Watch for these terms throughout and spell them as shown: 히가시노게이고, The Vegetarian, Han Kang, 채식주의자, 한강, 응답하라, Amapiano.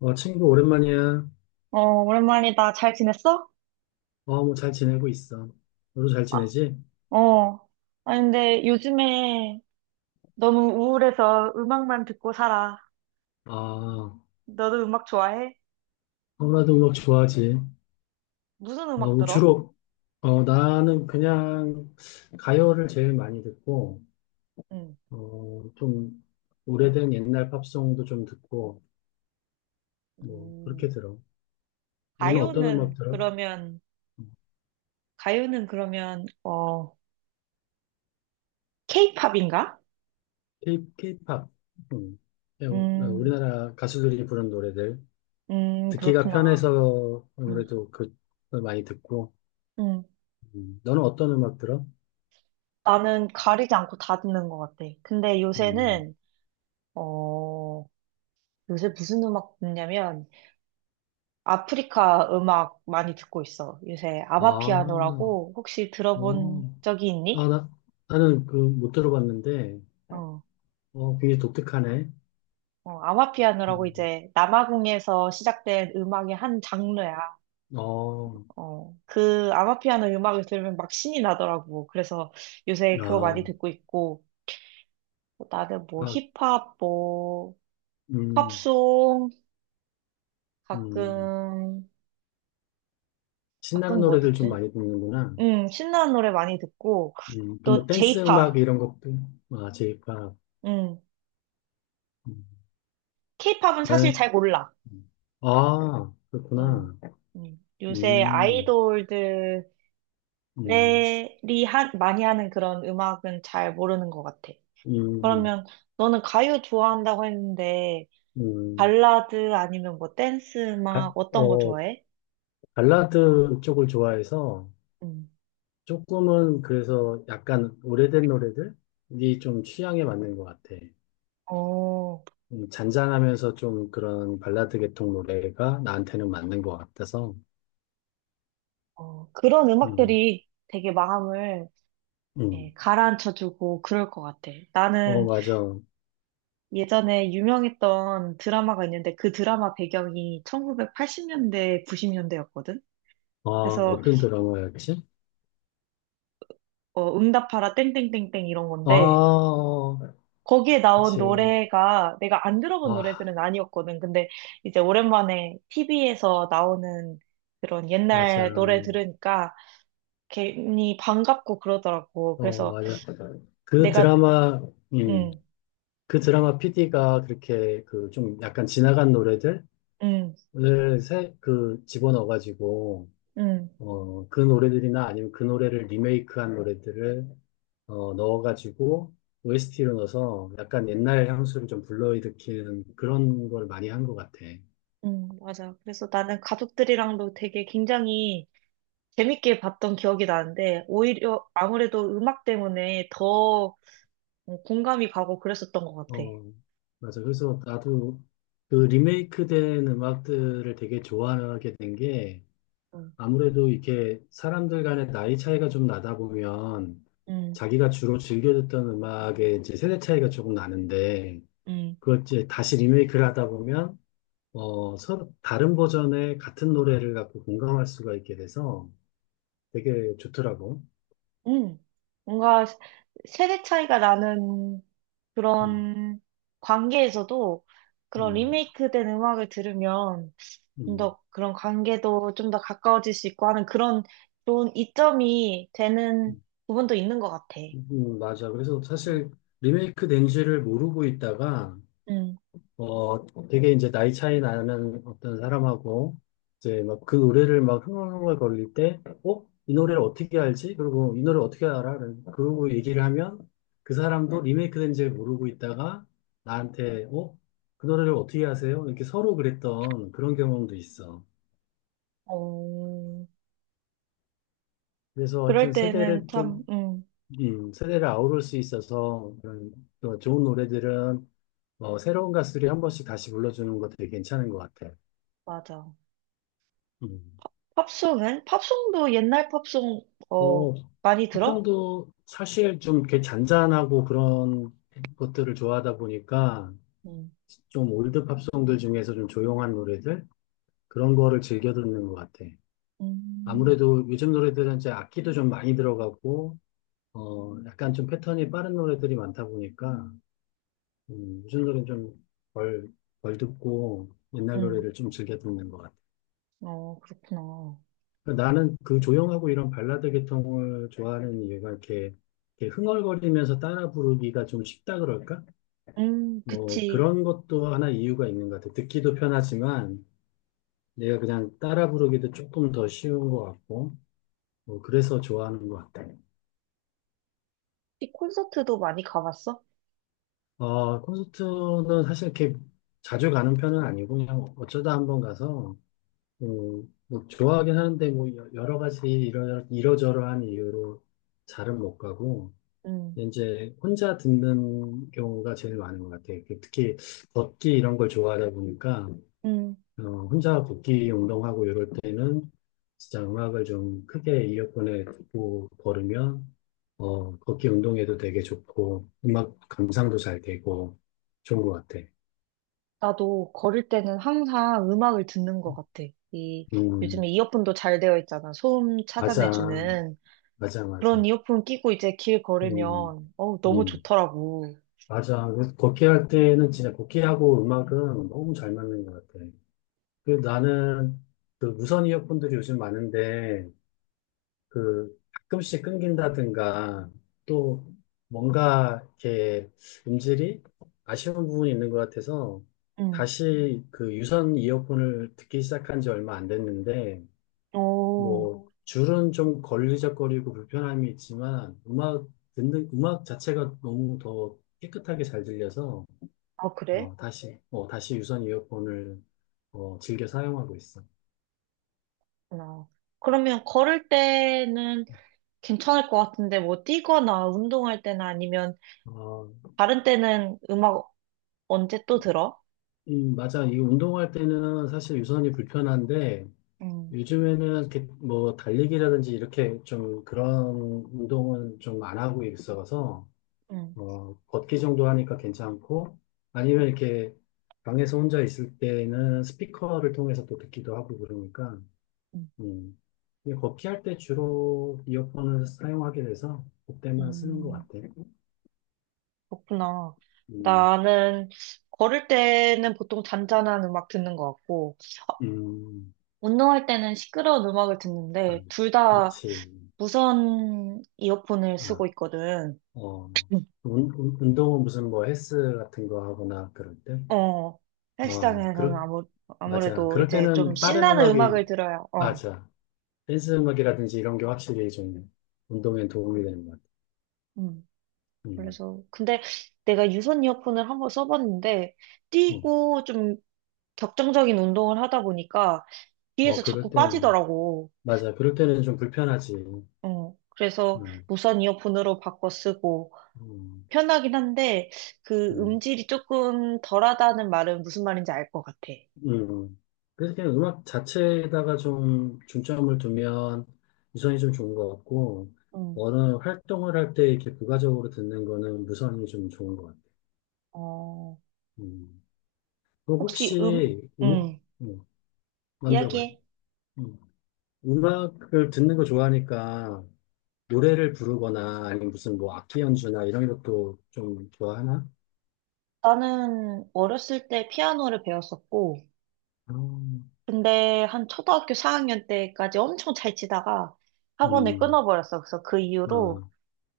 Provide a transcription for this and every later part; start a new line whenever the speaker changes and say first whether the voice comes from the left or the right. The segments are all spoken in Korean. left: 친구, 오랜만이야.
right: 어, 오랜만이다. 잘 지냈어?
left: 뭐, 잘 지내고 있어. 너도 잘 지내지?
right: 어. 아니, 근데 요즘에 너무 우울해서 음악만 듣고 살아.
left: 아,
right: 너도 음악 좋아해?
left: 나도 음악 좋아하지.
right: 무슨 음악
left: 뭐
right: 들어?
left: 주로, 나는 그냥 가요를 제일 많이 듣고,
right: 응.
left: 좀, 오래된 옛날 팝송도 좀 듣고, 뭐, 그렇게
right: 음,
left: 들어. 너는 어떤 음악
right: 가요는
left: 들어?
right: 그러면, 가요는 그러면, 어, 케이팝인가?
left: K-팝. 음, 그냥
right: 음,
left: 우리나라 가수들이 부른 노래들. 듣기가
right: 그렇구나.
left: 편해서
right: 음,
left: 아무래도 그, 걸 많이 듣고,
right: 음.
left: 너는 어떤 음악 들어?
right: 나는 가리지 않고 다 듣는 것 같아. 근데
left: 음.
right: 요새는, 어, 요새 무슨 음악 듣냐면, 아프리카 음악 많이 듣고 있어. 요새
left: 아, 어.
right: 아마피아노라고 혹시 들어본 적이 있니?
left: 아, 나는 그 못 들어봤는데,
right: 어,
left: 굉장히 독특하네.
right: 아마피아노라고
left: 음,
right: 이제 남아공에서 시작된 음악의 한 장르야.
left: 어,
right: 그 아마피아노 음악을 들으면 막 신이 나더라고. 그래서 요새 그거 많이
left: 아,
right: 듣고 있고, 뭐 나는 뭐
left: 아,
right: 힙합, 뭐
left: 음,
right: 팝송,
left: 음.
right: 가끔,
left: 신나는
right: 가끔 뭐
left: 노래들 좀
right: 듣지?
left: 많이 듣는구나.
right: 신나는 노래 많이 듣고,
left: 또 뭐
right: 또
left: 댄스 음악
right: J-pop,
left: 이런 것도, 아, 제이팝.
right: 음,
left: 음,
right: K-pop은 사실 잘
left: 나는,
right: 몰라.
left: 아,
right: 음,
left: 그렇구나.
right: 요새
left: 음,
right: 아이돌들이
left: 음,
right: 많이 하는 그런 음악은 잘 모르는 것 같아.
left: 음,
right: 그러면 너는 가요 좋아한다고 했는데
left: 음.
right: 발라드 아니면 뭐 댄스
left: 가,
right: 음악 어떤 거
left: 어,
right: 좋아해?
left: 발라드 쪽을 좋아해서,
right: 음.
left: 조금은 그래서 약간 오래된 노래들이 좀 취향에 맞는 것 같아.
right: 어,
left: 잔잔하면서 좀 그런 발라드 계통 노래가 나한테는 맞는 것 같아서.
right: 그런
left: 음,
right: 음악들이 되게 마음을
left: 음.
right: 이렇게 가라앉혀주고 그럴 것 같아. 나는
left: 맞아.
right: 예전에 유명했던 드라마가 있는데 그 드라마 배경이 1980년대, 90년대였거든?
left: 아,
right: 그래서
left: 어떤 드라마였지?
right: 응답하라 땡땡땡땡 이런
left: 아,
right: 건데
left: 어,
right: 거기에 나온
left: 그치.
right: 노래가 내가 안 들어본
left: 아,
right: 노래들은 아니었거든. 근데 이제 오랜만에 TV에서 나오는 그런
left: 맞아.
right: 옛날 노래 들으니까 괜히 반갑고 그러더라고. 그래서
left: 맞아. 그
right: 내가
left: 드라마, 음,
right: 음,
left: 그 드라마 PD가 그렇게 그 좀 약간 지나간 노래들을
right: 음,
left: 그 집어넣어가지고
right: 음,
left: 그 노래들이나 아니면 그 노래를 리메이크한 노래들을 넣어가지고 OST로 넣어서 약간 옛날 향수를 좀 불러일으키는 그런 걸 많이 한 것 같아.
right: 맞아. 그래서 나는 가족들이랑도 되게 굉장히 재밌게 봤던 기억이 나는데 오히려 아무래도 음악 때문에 더 공감이 가고 그랬었던 것 같아.
left: 어, 맞아. 그래서 나도 그
right: 음,
left: 리메이크된 음악들을 되게 좋아하게 된 게 아무래도 이렇게 사람들 간의 나이 차이가 좀 나다 보면
right: 음,
left: 자기가 주로 즐겨 듣던 음악의 이제 세대 차이가 조금 나는데
right: 음.
left: 그걸 이제 다시 리메이크를 하다 보면 서로 다른 버전의 같은 노래를 갖고 공감할 수가 있게 돼서 되게 좋더라고.
right: 음, 뭔가 세대 차이가 나는
left: 음,
right: 그런 관계에서도 그런
left: 음,
right: 리메이크 된 음악을 들으면 좀
left: 음,
right: 더 그런 관계도 좀 더 가까워질 수 있고 하는 그런 좋은 이점이 되는
left: 음,
right: 부분도 있는 것 같아.
left: 맞아. 그래서
right: 음,
left: 사실 리메이크 된 지를 모르고 있다가
right: 음.
left: 되게 이제 나이 차이 나는 어떤 사람하고 이제 막 그 노래를 막 흥얼흥얼거릴 때, 어? 이 노래를 어떻게 알지? 그리고 이 노래 어떻게 알아? 그러고 얘기를 하면 그 사람도 리메이크된 줄 모르고 있다가 나한테, 어? 그 노래를 어떻게 아세요? 이렇게 서로 그랬던 그런 경험도 있어.
right: 어,
left: 그래서
right: 그럴
left: 하여튼
right: 때는 참,
left: 세대를 아우를 수 있어서 그런 또 좋은 노래들은 새로운 가수들이 한 번씩 다시 불러주는 것도 되게 괜찮은 것 같아.
right: 맞아.
left: 음.
right: 팝송은? 팝송도 옛날 팝송, 어,
left: 어,
right: 많이 들어?
left: 합정도 사실 좀 이렇게 잔잔하고 그런 것들을 좋아하다 보니까
right: 음,
left: 좀 올드 팝송들 중에서 좀 조용한 노래들 그런 거를 즐겨 듣는 것 같아.
right: 음,
left: 아무래도 요즘 노래들은 이제 악기도 좀 많이 들어가고 약간 좀 패턴이 빠른 노래들이 많다 보니까 요즘 노래는 좀덜 덜 듣고 옛날
right: 음,
left: 노래를 좀 즐겨 듣는 것 같아.
right: 그렇구나.
left: 나는 그 조용하고 이런 발라드 계통을 좋아하는 이유가 이렇게 흥얼거리면서 따라 부르기가 좀 쉽다 그럴까? 뭐
right: 그치.
left: 그런 것도 하나 이유가 있는 것 같아. 듣기도 편하지만 내가 그냥 따라 부르기도 조금 더 쉬운 것 같고, 뭐 그래서 좋아하는 것 같아.
right: 이 콘서트도 많이 가봤어?
left: 콘서트는 사실 이렇게 자주 가는 편은 아니고 그냥 어쩌다 한번 가서 뭐 좋아하긴 하는데 뭐 여러 가지 이러저러한 이유로 잘은 못 가고.
right: 음,
left: 이제 혼자 듣는 경우가 제일 많은 것 같아요. 그 특히 걷기 이런 걸 좋아하다 보니까
right: 음.
left: 혼자 걷기 운동하고 이럴 때는 진짜 음악을 좀 크게 이어폰에 듣고 걸으면 걷기 운동에도 되게 좋고 음악 감상도 잘 되고 좋은 것 같아.
right: 나도 걸을 때는 항상 음악을 듣는 것 같아. 이, 요즘에
left: 음,
right: 이어폰도 잘 되어 있잖아. 소음
left: 맞아,
right: 찾아내주는.
left: 맞아, 맞아.
right: 그런 이어폰 끼고 이제 길
left: 음,
right: 걸으면, 너무
left: 음,
right: 좋더라고.
left: 맞아. 그래서 걷기 할 때는 진짜 걷기하고 음악은 너무 잘 맞는 것 같아. 그 나는 그 무선 이어폰들이 요즘 많은데 그 가끔씩 끊긴다든가 또 뭔가 이렇게 음질이 아쉬운 부분이 있는 것 같아서
right: 음.
left: 다시 그 유선 이어폰을 듣기 시작한 지 얼마 안 됐는데
right: 오.
left: 뭐 줄은 좀 걸리적거리고 불편함이 있지만 음악 듣는 음악 자체가 너무 더 깨끗하게 잘 들려서
right: 아, 그래?
left: 다시 유선 이어폰을 즐겨 사용하고 있어.
right: 어. 그러면 걸을 때는 괜찮을 것 같은데, 뭐 뛰거나 운동할 때나 아니면 다른 때는 음악 언제 또 들어?
left: 맞아. 이 운동할 때는 사실 유선이 불편한데,
right: 음,
left: 요즘에는 이렇게 뭐 달리기라든지 이렇게 좀 그런 운동은 좀 안 하고 있어서,
right: 음,
left: 걷기 정도 하니까 괜찮고, 아니면 이렇게 방에서 혼자 있을 때는 스피커를 통해서 또 듣기도 하고 그러니까,
right: 음.
left: 음. 근데 걷기 할 때 주로 이어폰을 사용하게 돼서 그때만 쓰는 것
right: 음.
left: 같아.
right: 그렇구나.
left: 음,
right: 나는 걸을 때는 보통 잔잔한 음악 듣는 것 같고,
left: 음,
right: 운동할 때는 시끄러운 음악을
left: 아,
right: 듣는데, 둘 다
left: 그렇지.
right: 무선 이어폰을
left: 아.
right: 쓰고 있거든.
left: 어,
right: 음.
left: 운동은 무슨 뭐 헬스 같은 거 하거나 그럴 때?
right: 어,
left: 어,
right: 헬스장에서는
left: 그럴, 맞아.
right: 아무래도
left: 그럴
right: 이제 좀
left: 때는 빠른
right: 신나는
left: 음악이,
right: 음악을 들어야,
left: 맞아. 댄스 음악이라든지 이런 게 확실히 좀 운동에 도움이 되는 것 같아.
right: 음.
left: 음,
right: 그래서, 근데 내가 유선 이어폰을 한번 써봤는데,
left: 음.
right: 뛰고 좀 격정적인 운동을 하다 보니까, 뒤에서
left: 그럴
right: 자꾸
left: 때는,
right: 빠지더라고.
left: 맞아. 그럴 때는 좀 불편하지.
right: 그래서
left: 음,
right: 무선 이어폰으로 바꿔 쓰고
left: 음,
right: 편하긴 한데 그
left: 음.
right: 음질이 조금 덜하다는 말은 무슨 말인지 알 것 같아.
left: 음. 그래서 그냥 음악 자체에다가 좀 중점을 두면 유선이 좀 좋은 것 같고,
right: 음,
left: 어느 활동을 할 때 이렇게 부가적으로 듣는 거는 무선이 좀 좋은 것 같아.
right: 어,
left: 음. 그
right: 혹시
left: 혹시
right: 음,
left: 음, 먼저 봐요.
right: 이야기해.
left: 음. 음악을 듣는 거 좋아하니까 노래를 부르거나 아니면 무슨 뭐 악기 연주나 이런 것도 좀 좋아하나?
right: 나는 어렸을 때 피아노를 배웠었고,
left: 아,
right: 근데 한 초등학교 4학년 때까지 엄청 잘 치다가 학원을
left: 음,
right: 끊어버렸어. 그래서 그
left: 아,
right: 이후로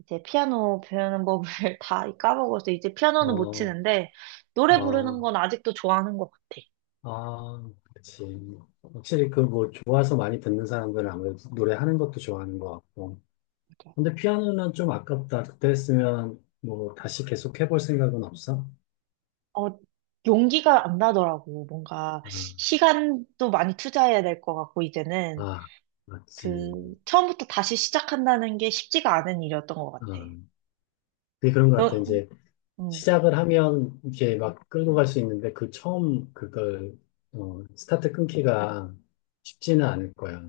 right: 이제 피아노 배우는 법을 다 까먹어서 이제 피아노는 못
left: 어,
right: 치는데 노래
left: 아,
right: 부르는 건 아직도 좋아하는 것 같아.
left: 아, 그치. 확실히 그 뭐 좋아서 많이 듣는 사람들은 아무래도 노래하는 것도 좋아하는 것 같고.
right: 그러니까
left: 근데 피아노는 좀 아깝다. 그때 했으면 뭐 다시 계속 해볼 생각은 없어?
right: 어, 용기가 안 나더라고. 뭔가
left: 아,
right: 시간도 많이 투자해야 될 것 같고, 이제는
left: 아, 맞지.
right: 그 처음부터 다시 시작한다는 게 쉽지가 않은 일이었던 것 같아.
left: 아. 그게 그런 것 같아.
right: 너,
left: 이제
right: 음,
left: 시작을 하면 이렇게 막 끌고 갈 수 있는데 그 처음 그걸 스타트 끊기가 쉽지는 않을 거야.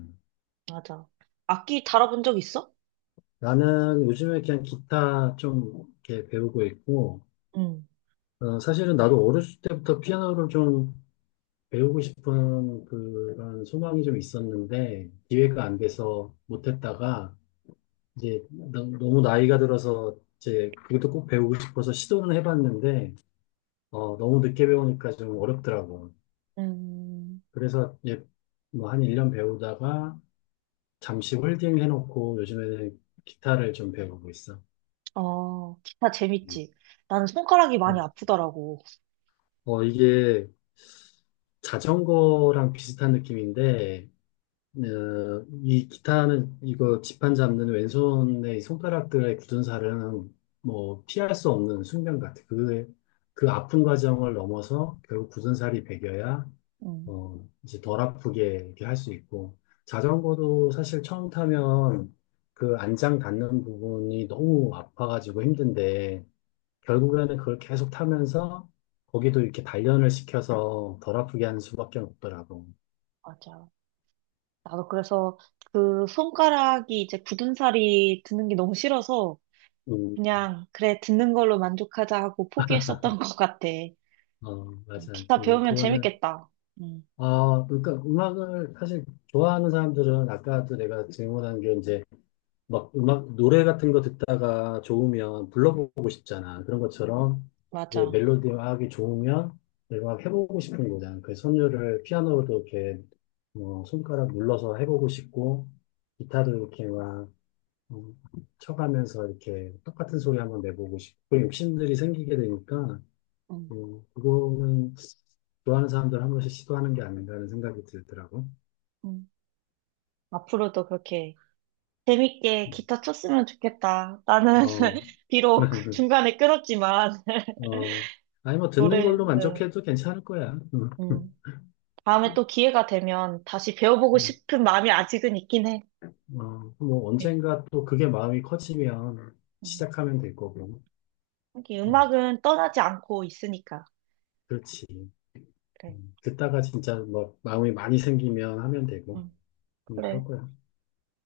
right: 맞아. 악기 다뤄본 적 있어?
left: 나는 요즘에 그냥 기타 좀 이렇게 배우고 있고
right: 응.
left: 사실은 나도 어렸을 때부터 피아노를 좀 배우고 싶은 그런 소망이 좀 있었는데 기회가 안 돼서 못했다가 이제 너무 나이가 들어서 이제 그것도 꼭 배우고 싶어서 시도는 해봤는데 너무 늦게 배우니까 좀 어렵더라고.
right: 음,
left: 그래서 뭐한 1년 배우다가 잠시 홀딩 해놓고 요즘에는 기타를 좀 배우고 있어.
right: 기타 재밌지. 나는 손가락이 많이
left: 음.
right: 아프더라고.
left: 이게 자전거랑 비슷한 느낌인데, 어, 이 기타는 이거 지판 잡는 왼손의 이 손가락들의 굳은 살은 뭐 피할 수 없는 숙명 같아. 그 아픈 과정을 넘어서 결국 굳은 살이 배겨야
right: 응,
left: 이제 덜 아프게 이렇게 할 수 있고, 자전거도 사실 처음 타면 그 안장 닿는 부분이 너무 아파가지고 힘든데, 결국에는 그걸 계속 타면서 거기도 이렇게 단련을 시켜서 덜 아프게 하는 수밖에 없더라고.
right: 맞아. 나도 그래서 그 손가락이 이제 굳은살이 드는 게 너무 싫어서
left: 음,
right: 그냥 그래, 듣는 걸로 만족하자 하고 포기했었던 것 같아.
left: 어, 맞아요.
right: 기타
left: 그리고
right: 배우면
left: 그거는,
right: 재밌겠다. 음,
left: 그러니까 음악을 사실 좋아하는 사람들은 아까도 내가 질문한 게 이제 막 음악, 노래 같은 거 듣다가 좋으면 불러보고 싶잖아. 그런 것처럼 이제 멜
right: 맞아.
left: 로디가학이 좋으면 내가 해보고 싶은 거잖아. 그 선율을 피아노로도 이렇게 뭐 손가락 눌러서 해보고 싶고, 기타도 이렇게 막 음, 쳐가면서 이렇게 똑같은 소리 한번 내보고 싶고, 그런 욕심들이 생기게 되니까,
right: 음,
left: 그거는 좋아하는 사람들 한 번씩 시도하는 게 아닌가 하는 생각이 들더라고.
right: 음. 앞으로도 그렇게 재밌게
left: 음,
right: 기타 쳤으면 좋겠다. 나는
left: 어.
right: 비록 중간에 끊었지만
left: 어, 아니, 뭐, 듣는
right: 노래,
left: 걸로
right: 음,
left: 만족해도 괜찮을 거야. 응.
right: 음. 다음에 또 기회가 되면 다시 배워보고 싶은 마음이 아직은 있긴 해.
left: 응. 뭐,
right: 음,
left: 언젠가 또 그게 마음이 커지면
right: 음.
left: 시작하면 될 거고.
right: 하게
left: 응.
right: 음악은 떠나지 않고 있으니까.
left: 그렇지.
right: 그래.
left: 응. 듣다가 진짜 뭐, 마음이 많이 생기면 하면 되고.
right: 음,
left: 응, 그럴
right: 그래.
left: 거야.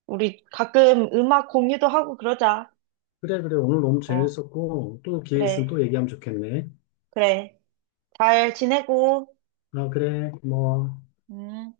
right: 우리 가끔 음악 공유도 하고 그러자.
left: 그래, 그래. 오늘 너무
right: 어,
left: 재밌었고, 또 기회 있으면 또
right: 그래.
left: 얘기하면 좋겠네.
right: 그래. 잘 지내고.
left: 아, 그래. 고마워.
right: 음.